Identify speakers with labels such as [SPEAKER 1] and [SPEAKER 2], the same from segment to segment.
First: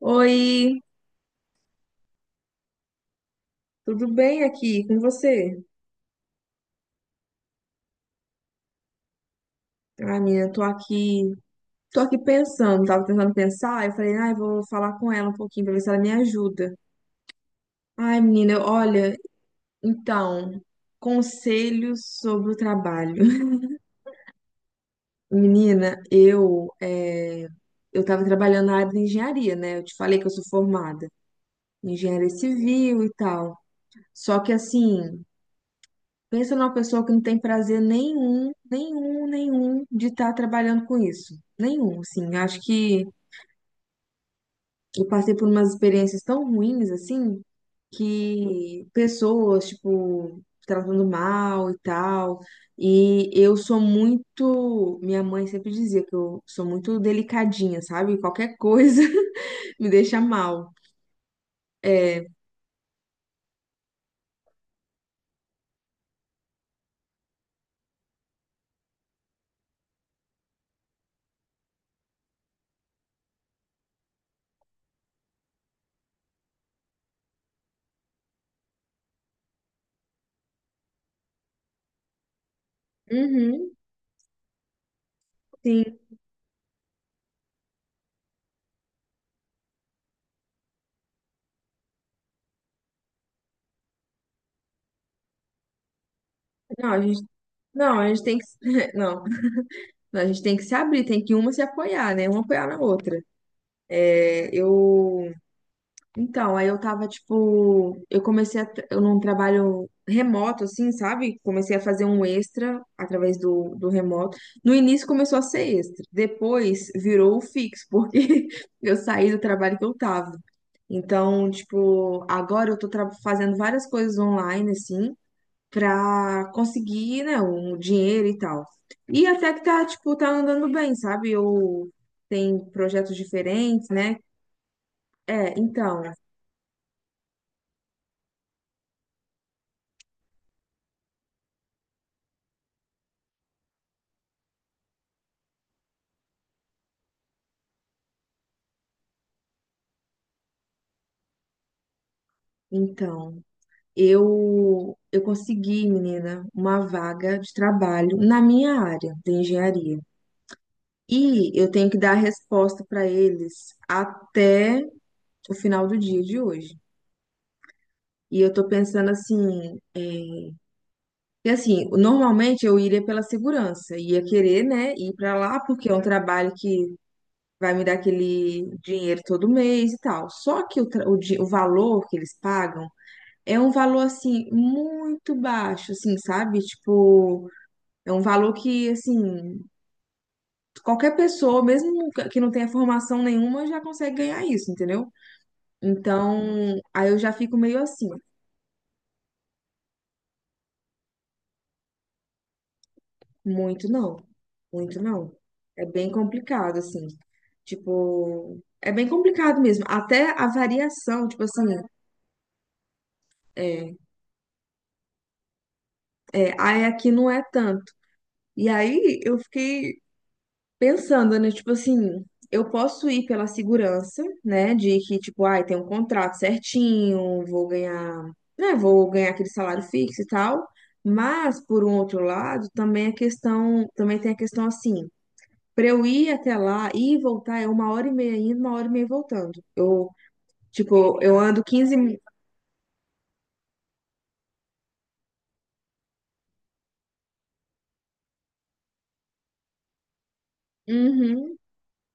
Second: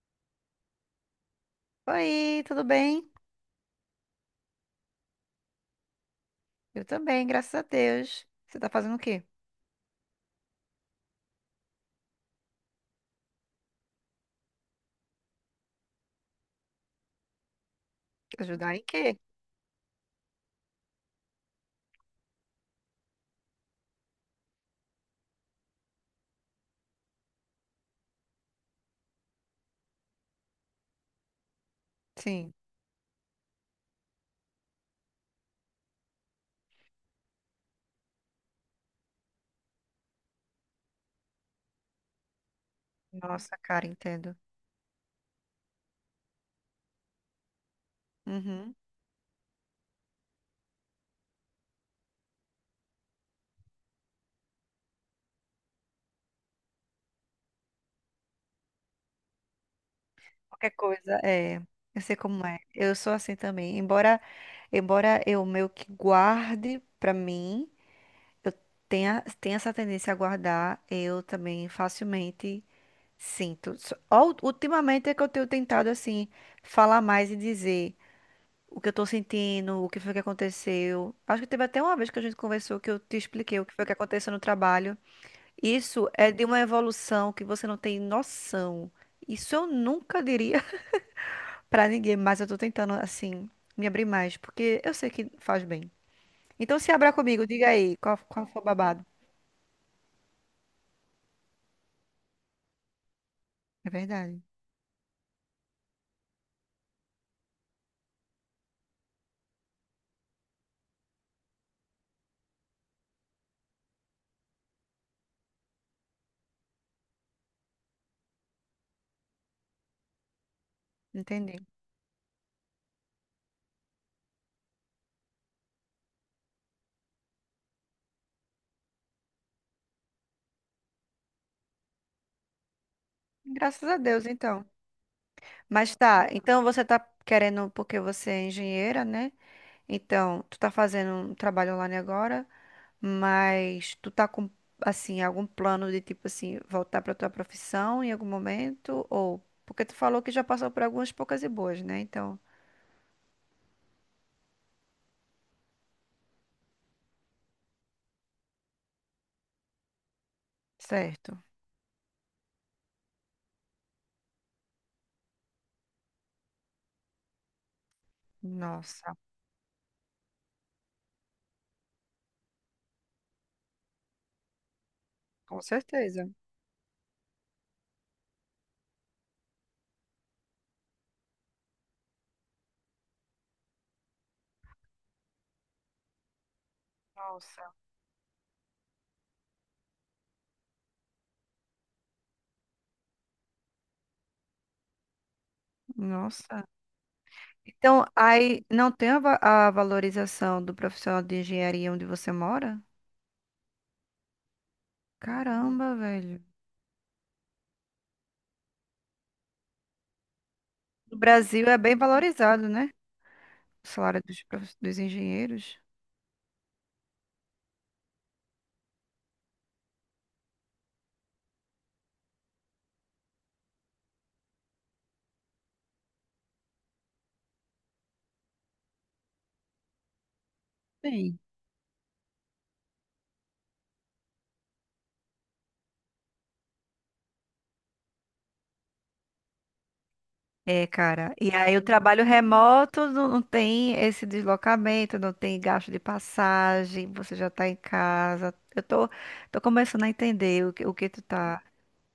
[SPEAKER 1] Oi,
[SPEAKER 2] Oi, tudo bem?
[SPEAKER 1] tudo bem aqui com você?
[SPEAKER 2] Eu também, graças a Deus. Você tá fazendo o quê?
[SPEAKER 1] Ai, menina, tô aqui pensando, tava tentando pensar, eu falei, ai, vou falar com ela um pouquinho pra ver se ela me ajuda. Ai, menina,
[SPEAKER 2] Ajudar em
[SPEAKER 1] olha,
[SPEAKER 2] quê?
[SPEAKER 1] então, conselhos sobre o trabalho. Menina, eu tava trabalhando na área de engenharia, né? Eu te falei que eu sou formada em engenharia
[SPEAKER 2] Sim.
[SPEAKER 1] civil e tal. Só que assim, pensa numa pessoa que não tem prazer nenhum, nenhum, nenhum de estar trabalhando com isso. Nenhum, assim. Acho que
[SPEAKER 2] Nossa, cara, entendo.
[SPEAKER 1] eu passei por umas experiências tão ruins, assim,
[SPEAKER 2] Uhum.
[SPEAKER 1] que pessoas, tipo, tratando mal e tal. E eu sou muito. Minha mãe sempre dizia que eu sou muito delicadinha, sabe? Qualquer coisa me deixa
[SPEAKER 2] Qualquer
[SPEAKER 1] mal.
[SPEAKER 2] coisa, é. Eu sei
[SPEAKER 1] É.
[SPEAKER 2] como é. Eu sou assim também. Embora eu meio que guarde pra mim, eu tenha essa tendência a guardar, eu também facilmente sinto. Ó, ultimamente é que eu tenho tentado, assim, falar mais e dizer o que eu tô sentindo, o que foi que aconteceu. Acho que teve até uma vez que a gente conversou que eu te expliquei o que
[SPEAKER 1] Uhum,
[SPEAKER 2] foi que aconteceu no trabalho.
[SPEAKER 1] sim.
[SPEAKER 2] Isso é de uma evolução que você não tem noção. Isso eu nunca diria pra ninguém, mas eu tô tentando, assim, me abrir mais, porque eu sei que faz bem. Então
[SPEAKER 1] Não,
[SPEAKER 2] se
[SPEAKER 1] a
[SPEAKER 2] abra
[SPEAKER 1] gente.
[SPEAKER 2] comigo, diga aí,
[SPEAKER 1] Não, a
[SPEAKER 2] qual,
[SPEAKER 1] gente tem que.
[SPEAKER 2] qual foi o babado?
[SPEAKER 1] Não. A gente tem que se abrir, tem que uma se apoiar, né? Uma apoiar na outra.
[SPEAKER 2] É verdade.
[SPEAKER 1] É, eu. Então, aí eu tava, tipo. Eu comecei a. Eu num trabalho remoto, assim, sabe? Comecei a fazer um extra através do remoto. No início começou a ser extra, depois virou o fixo, porque eu saí do trabalho que eu tava. Então,
[SPEAKER 2] Entendi.
[SPEAKER 1] tipo, agora eu tô fazendo várias coisas online, assim para conseguir, né, um dinheiro e tal. E até que tá, tipo, tá andando bem, sabe? Eu tem projetos diferentes,
[SPEAKER 2] Graças a
[SPEAKER 1] né?
[SPEAKER 2] Deus, então.
[SPEAKER 1] É,
[SPEAKER 2] Mas tá, então você tá querendo, porque você é engenheira, né? Então, tu tá fazendo um trabalho online agora? Mas tu tá com, assim, algum plano de, tipo assim, voltar pra tua profissão em algum momento? Ou... porque tu falou que já passou por algumas poucas e boas, né? Então,
[SPEAKER 1] então, eu consegui, menina, uma vaga de trabalho na minha área de engenharia.
[SPEAKER 2] certo.
[SPEAKER 1] E eu tenho que dar a resposta para eles até o final do dia de hoje. E eu tô pensando
[SPEAKER 2] Nossa,
[SPEAKER 1] assim. E assim, normalmente eu iria pela segurança, ia querer, né, ir pra lá
[SPEAKER 2] com
[SPEAKER 1] porque é um
[SPEAKER 2] certeza.
[SPEAKER 1] trabalho que vai me dar aquele dinheiro todo mês e tal. Só que o, tra- o, di- o valor que eles pagam é um valor assim muito baixo, assim, sabe? Tipo,
[SPEAKER 2] Nossa,
[SPEAKER 1] é um valor que assim, qualquer pessoa, mesmo que não tenha formação nenhuma, já consegue ganhar isso, entendeu?
[SPEAKER 2] nossa.
[SPEAKER 1] Então, aí eu já fico meio
[SPEAKER 2] Então,
[SPEAKER 1] assim.
[SPEAKER 2] aí não tem a, a valorização do profissional de engenharia onde você mora?
[SPEAKER 1] Muito não, muito não. É
[SPEAKER 2] Caramba,
[SPEAKER 1] bem
[SPEAKER 2] velho.
[SPEAKER 1] complicado, assim. Tipo, é bem complicado mesmo. Até a
[SPEAKER 2] No
[SPEAKER 1] variação, tipo assim,
[SPEAKER 2] Brasil é bem valorizado, né? O
[SPEAKER 1] é,
[SPEAKER 2] salário dos, dos engenheiros.
[SPEAKER 1] aí aqui não é tanto. E aí eu fiquei pensando, né? Tipo assim, eu posso ir pela segurança, né? De que, tipo, ai, tem um contrato certinho, vou ganhar, né? Vou ganhar aquele salário fixo e tal.
[SPEAKER 2] Sim.
[SPEAKER 1] Mas, por um outro lado, também a questão, também tem a questão assim. Pra eu ir até lá ir e voltar é uma hora e meia indo, uma hora e meia voltando. Eu,
[SPEAKER 2] É,
[SPEAKER 1] tipo,
[SPEAKER 2] cara.
[SPEAKER 1] eu
[SPEAKER 2] E
[SPEAKER 1] ando
[SPEAKER 2] aí o
[SPEAKER 1] 15 minutos.
[SPEAKER 2] trabalho remoto não tem esse deslocamento, não tem gasto de passagem, você já tá em casa. Tô começando a entender o que tu
[SPEAKER 1] Uhum.
[SPEAKER 2] tá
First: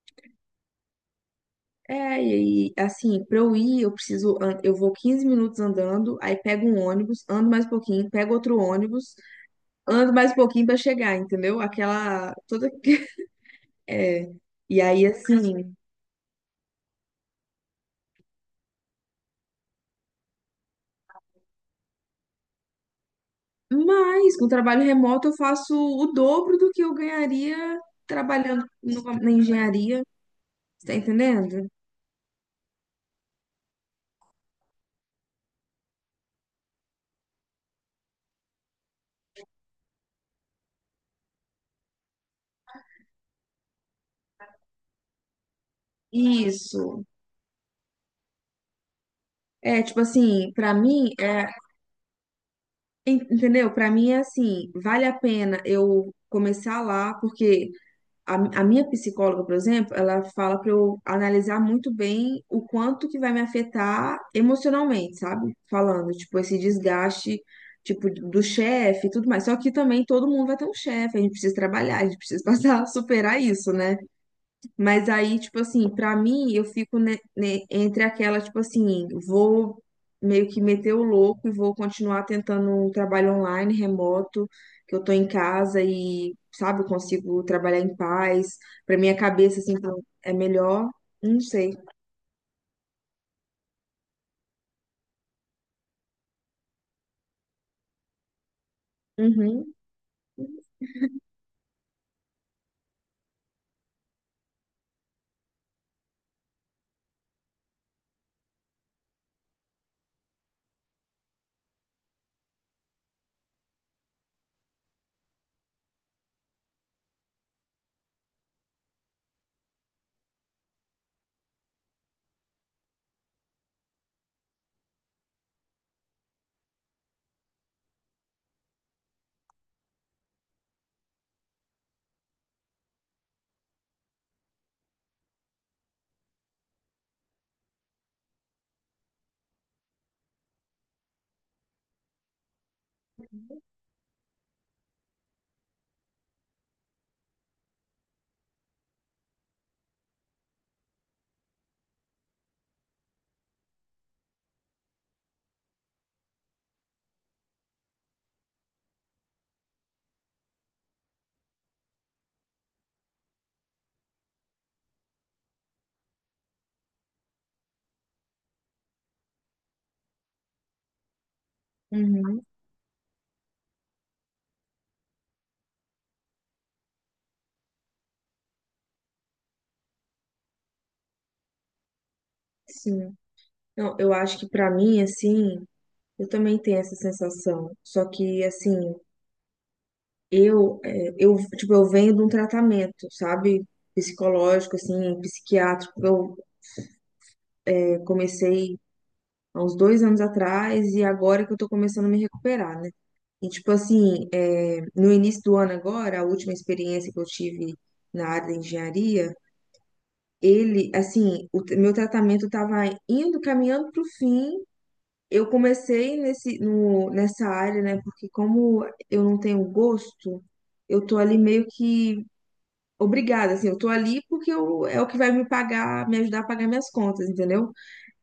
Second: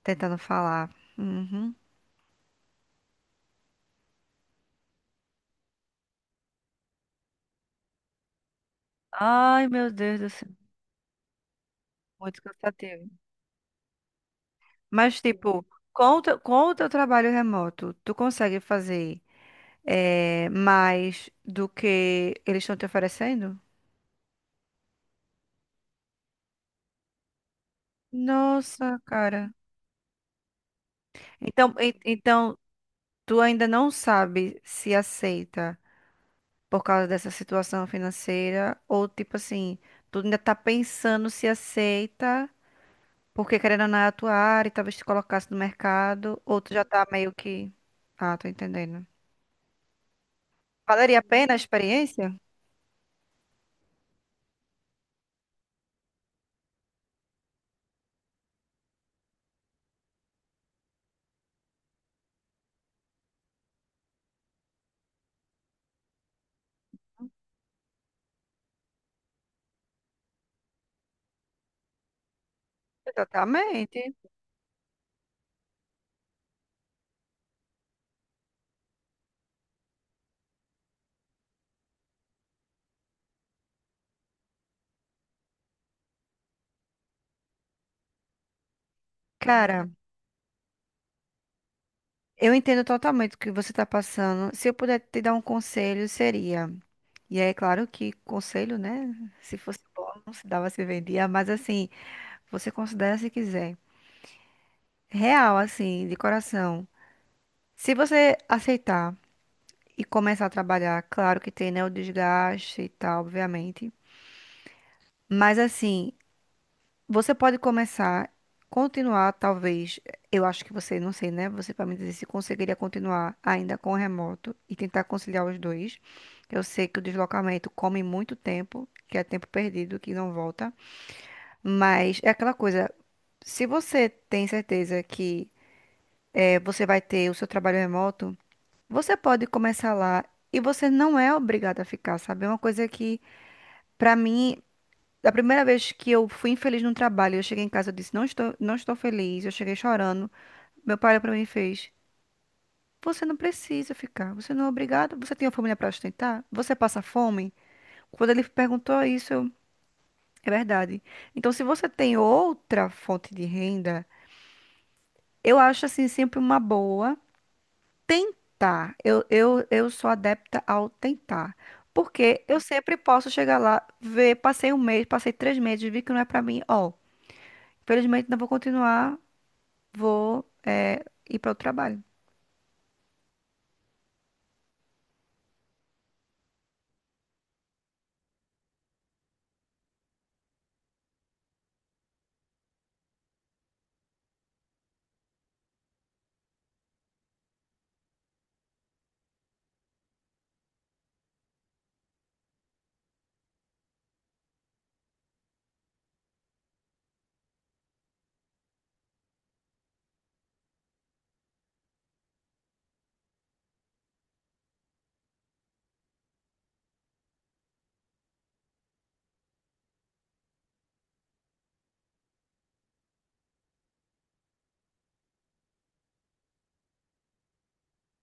[SPEAKER 2] tentando falar. Uhum.
[SPEAKER 1] É, e assim, pra eu ir, eu preciso. Eu vou 15 minutos andando, aí pego um ônibus, ando mais um pouquinho, pego outro ônibus,
[SPEAKER 2] Ai, meu
[SPEAKER 1] ando
[SPEAKER 2] Deus do
[SPEAKER 1] mais um
[SPEAKER 2] céu,
[SPEAKER 1] pouquinho pra chegar, entendeu? Aquela.
[SPEAKER 2] muito
[SPEAKER 1] Toda.
[SPEAKER 2] cansativo.
[SPEAKER 1] É. E aí,
[SPEAKER 2] Mas, tipo,
[SPEAKER 1] assim.
[SPEAKER 2] com o teu trabalho remoto, tu consegue fazer mais do que eles estão te oferecendo?
[SPEAKER 1] Mas com trabalho remoto eu faço o dobro do que eu ganharia trabalhando
[SPEAKER 2] Nossa,
[SPEAKER 1] na
[SPEAKER 2] cara.
[SPEAKER 1] engenharia, tá entendendo?
[SPEAKER 2] Então, então, tu ainda não sabe se aceita, por causa dessa situação financeira? Ou tipo assim, tu ainda tá pensando se aceita, porque querendo ou não é a tua área e talvez te colocasse no mercado, ou tu já
[SPEAKER 1] Isso.
[SPEAKER 2] tá meio que. Ah, tô entendendo.
[SPEAKER 1] É, tipo assim, pra mim,
[SPEAKER 2] Valeria a pena a experiência?
[SPEAKER 1] entendeu? Pra mim é assim, vale a pena eu começar lá, porque a, a minha psicóloga, por exemplo, ela fala pra eu analisar muito bem o quanto que vai me afetar emocionalmente, sabe? Falando, tipo, esse desgaste, tipo, do chefe e tudo mais. Só que também todo mundo vai ter um chefe, a gente precisa trabalhar, a gente precisa passar, superar isso, né?
[SPEAKER 2] Totalmente.
[SPEAKER 1] Mas aí, tipo assim, pra mim, eu fico entre aquela, tipo assim, vou meio que meter o louco e vou continuar tentando um trabalho online, remoto, que eu tô em casa e, sabe, eu consigo trabalhar em paz. Pra minha cabeça, assim,
[SPEAKER 2] Cara,
[SPEAKER 1] tá- é melhor. Não sei.
[SPEAKER 2] eu entendo totalmente o que você tá passando. Se eu puder te dar um conselho, seria. E aí, claro que conselho, né? Se
[SPEAKER 1] Uhum,
[SPEAKER 2] fosse bom, não se dava, se vendia. Mas assim, você considera se quiser. Real, assim, de coração. Se você aceitar e começar a trabalhar, claro que tem, né, o desgaste e tal, obviamente. Mas assim, você pode começar, continuar, talvez. Eu acho que você, não sei, né? Você para me dizer se conseguiria continuar ainda com o remoto e tentar conciliar os dois. Eu sei que o deslocamento come muito tempo, que é tempo perdido, que não volta. Mas é aquela coisa. Se você tem certeza que você vai ter o seu trabalho remoto, você pode começar lá e você não é obrigado a ficar, sabe? É uma coisa que, pra mim, da primeira vez que eu fui infeliz no trabalho, eu cheguei em casa, e disse, não estou feliz, eu cheguei chorando. Meu pai olhou pra mim e fez, você não precisa ficar, você não é obrigado, você tem uma família pra sustentar, você passa fome. Quando ele perguntou isso, eu, é verdade. Então, se você tem outra fonte de renda, eu acho assim sempre uma boa. Tentar. Eu sou adepta ao tentar.
[SPEAKER 1] uhum,
[SPEAKER 2] Porque eu sempre posso chegar lá, ver, passei um mês, passei três meses, vi que não é pra mim. Ó, infelizmente não vou continuar, vou ir para o trabalho.
[SPEAKER 1] sim. Não, eu acho que pra mim, assim, eu também tenho essa sensação. Só que, assim. Eu, tipo, eu venho de um tratamento, sabe? Psicológico, assim, psiquiátrico. Comecei há uns 2 anos atrás e agora que eu tô começando a me recuperar, né? E, tipo, assim, é, no início do ano agora, a última experiência que eu tive na área da engenharia, ele, assim, meu tratamento tava indo, caminhando pro fim. Eu comecei nesse, no, nessa área, né? Porque como eu não tenho gosto, eu tô ali meio que obrigada, assim, eu tô ali porque eu, é o que vai me pagar, me ajudar a pagar minhas contas, entendeu?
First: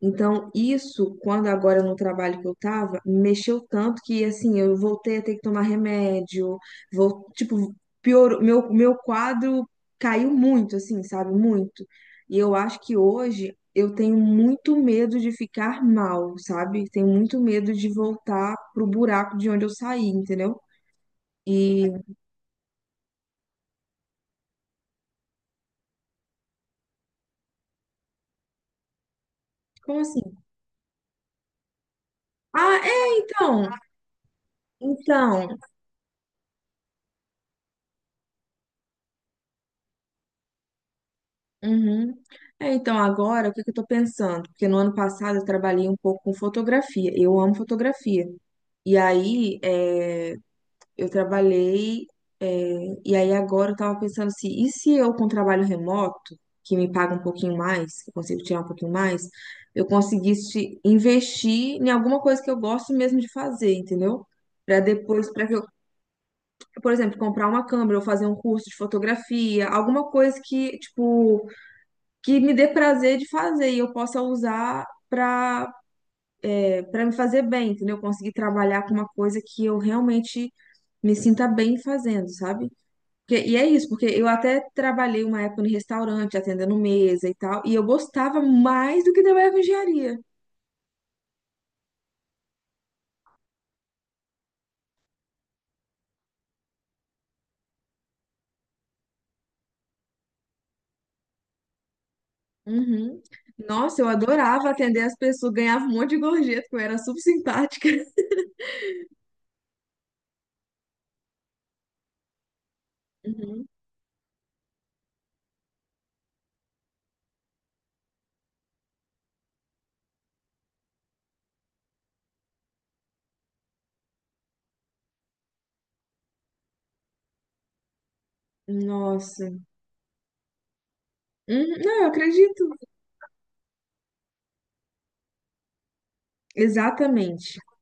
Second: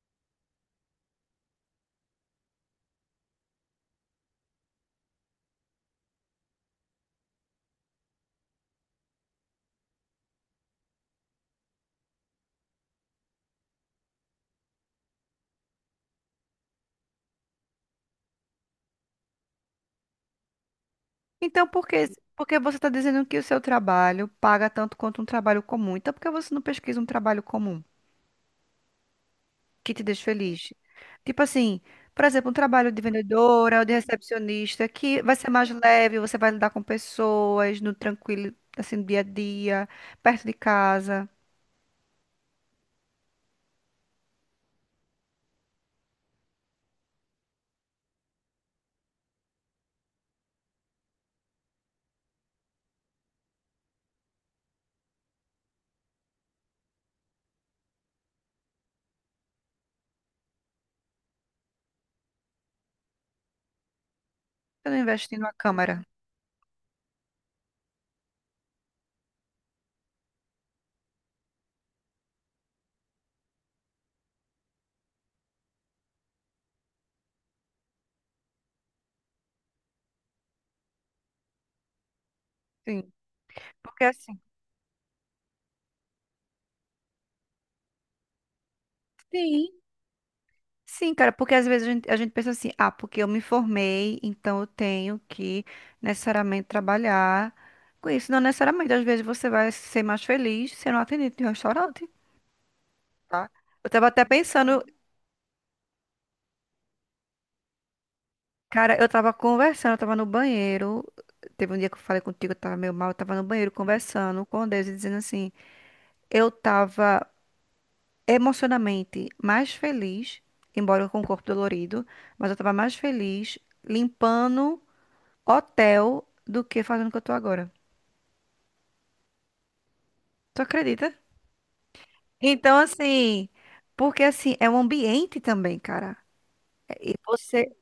[SPEAKER 1] Então, isso, quando agora no trabalho que eu tava, mexeu tanto que, assim, eu voltei a ter que tomar remédio, vou, tipo, piorou, meu quadro caiu muito, assim, sabe? Muito. E eu acho que hoje eu tenho muito medo de ficar mal, sabe? Tenho muito medo de voltar pro buraco de onde eu saí, entendeu?
[SPEAKER 2] Então,
[SPEAKER 1] E,
[SPEAKER 2] por que você está dizendo que o seu trabalho paga tanto quanto um trabalho comum? Então, por que você não pesquisa um trabalho comum que
[SPEAKER 1] como
[SPEAKER 2] te
[SPEAKER 1] assim?
[SPEAKER 2] deixa feliz? Tipo assim, por exemplo, um
[SPEAKER 1] Ah,
[SPEAKER 2] trabalho de
[SPEAKER 1] é, então,
[SPEAKER 2] vendedora ou de recepcionista que vai
[SPEAKER 1] então.
[SPEAKER 2] ser mais leve, você vai lidar com pessoas no tranquilo, assim, no dia a dia, perto de casa.
[SPEAKER 1] Uhum. É, então, agora, o que que eu tô pensando? Porque no ano passado eu trabalhei um pouco com fotografia. Eu amo fotografia. E aí, é, eu trabalhei, é, e aí agora eu tava pensando assim, e se eu com trabalho remoto, que me paga um pouquinho mais, que eu consigo tirar um pouquinho mais, eu conseguisse investir em alguma coisa que eu gosto mesmo de fazer, entendeu? Pra
[SPEAKER 2] Eu não
[SPEAKER 1] depois,
[SPEAKER 2] investi
[SPEAKER 1] para
[SPEAKER 2] numa
[SPEAKER 1] que eu,
[SPEAKER 2] câmera.
[SPEAKER 1] por exemplo, comprar uma câmera ou fazer um curso de fotografia, alguma coisa que, tipo, que me dê prazer de fazer e eu possa usar para me fazer bem, entendeu? Eu conseguir trabalhar com uma coisa que eu realmente me sinta bem fazendo, sabe?
[SPEAKER 2] Sim.
[SPEAKER 1] Porque- e é isso,
[SPEAKER 2] Porque
[SPEAKER 1] porque eu
[SPEAKER 2] assim.
[SPEAKER 1] até trabalhei uma época no restaurante, atendendo mesa e tal, e eu gostava mais do que trabalhar com
[SPEAKER 2] Sim.
[SPEAKER 1] engenharia.
[SPEAKER 2] Sim, cara, porque às vezes a gente pensa assim, ah, porque eu me formei, então eu tenho que necessariamente trabalhar com isso. Não necessariamente, às vezes você vai ser mais feliz sendo atendente de um restaurante,
[SPEAKER 1] Uhum.
[SPEAKER 2] tá? Eu
[SPEAKER 1] Nossa,
[SPEAKER 2] tava
[SPEAKER 1] eu
[SPEAKER 2] até
[SPEAKER 1] adorava
[SPEAKER 2] pensando.
[SPEAKER 1] atender as pessoas, ganhava um monte de gorjeta, porque eu era super simpática.
[SPEAKER 2] Cara, eu tava conversando, eu tava no banheiro. Teve um dia que eu falei contigo, eu tava meio mal, eu tava no
[SPEAKER 1] Uhum.
[SPEAKER 2] banheiro conversando com Deus e dizendo assim: eu tava emocionalmente mais feliz, embora com o corpo dolorido, mas eu tava mais feliz limpando hotel do que fazendo o que eu tô agora.
[SPEAKER 1] Nossa.
[SPEAKER 2] Tu acredita?
[SPEAKER 1] Uhum, não, eu acredito.
[SPEAKER 2] Então, assim, porque assim, é um ambiente também, cara. E
[SPEAKER 1] Exatamente.
[SPEAKER 2] você.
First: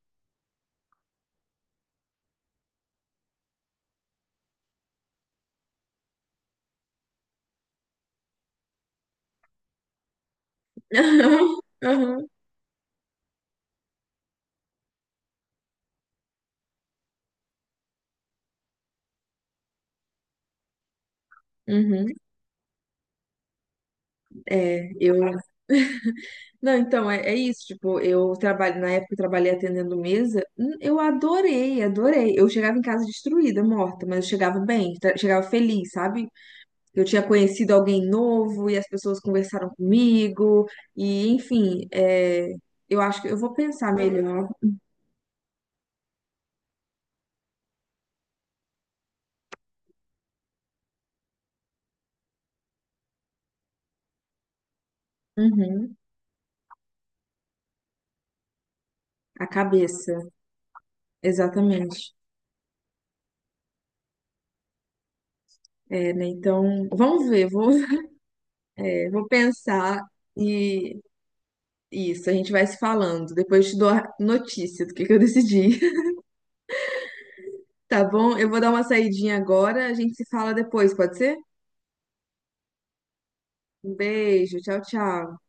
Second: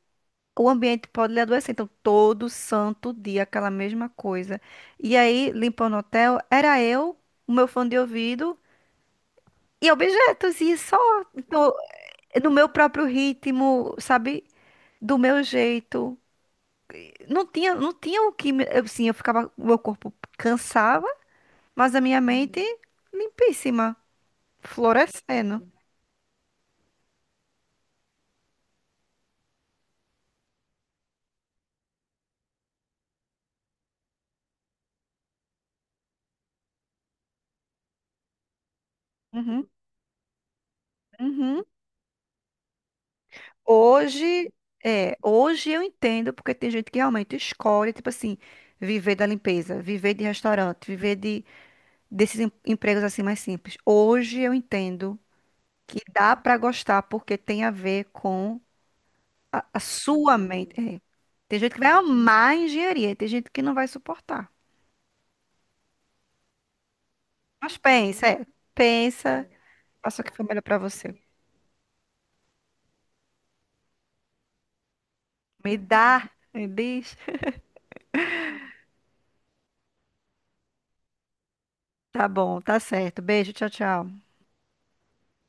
[SPEAKER 2] O ambiente pode lhe adoecer. Então, todo santo dia, aquela mesma coisa. E aí, limpando o hotel, era eu, o meu fone de ouvido e objetos, e só no,
[SPEAKER 1] Uhum.
[SPEAKER 2] no meu próprio ritmo, sabe? Do meu jeito. Não tinha o que eu, sim, eu ficava. O meu corpo cansava, mas a
[SPEAKER 1] Uhum.
[SPEAKER 2] minha mente limpíssima,
[SPEAKER 1] É, eu.
[SPEAKER 2] florescendo.
[SPEAKER 1] Não, então, é, é isso. Tipo, eu trabalho, na época eu trabalhei atendendo mesa, eu adorei, adorei. Eu chegava em casa destruída, morta, mas eu chegava bem, chegava feliz, sabe? Eu tinha conhecido alguém novo e as pessoas
[SPEAKER 2] Uhum,
[SPEAKER 1] conversaram comigo, e
[SPEAKER 2] uhum.
[SPEAKER 1] enfim, eu acho que eu vou pensar melhor.
[SPEAKER 2] Hoje, é, hoje eu entendo porque tem gente que realmente escolhe, tipo assim, viver da limpeza, viver de restaurante, viver de desses empregos assim mais simples. Hoje eu entendo
[SPEAKER 1] Uhum,
[SPEAKER 2] que dá pra gostar porque tem a ver com
[SPEAKER 1] a
[SPEAKER 2] a
[SPEAKER 1] cabeça,
[SPEAKER 2] sua mente. É. Tem gente que vai
[SPEAKER 1] exatamente.
[SPEAKER 2] amar a engenharia, e tem gente que não vai suportar.
[SPEAKER 1] É, né? Então, vamos ver, vou,
[SPEAKER 2] Mas pensa, é,
[SPEAKER 1] vou
[SPEAKER 2] pensa,
[SPEAKER 1] pensar
[SPEAKER 2] faça o que for melhor pra
[SPEAKER 1] e.
[SPEAKER 2] você.
[SPEAKER 1] Isso, a gente vai se falando. Depois eu te dou a notícia do que eu
[SPEAKER 2] Me
[SPEAKER 1] decidi.
[SPEAKER 2] dá, me diz.
[SPEAKER 1] Tá bom? Eu vou dar uma saidinha agora, a gente se fala depois, pode ser?
[SPEAKER 2] Tá bom, tá certo. Beijo, tchau,
[SPEAKER 1] Um
[SPEAKER 2] tchau.
[SPEAKER 1] beijo, tchau, tchau.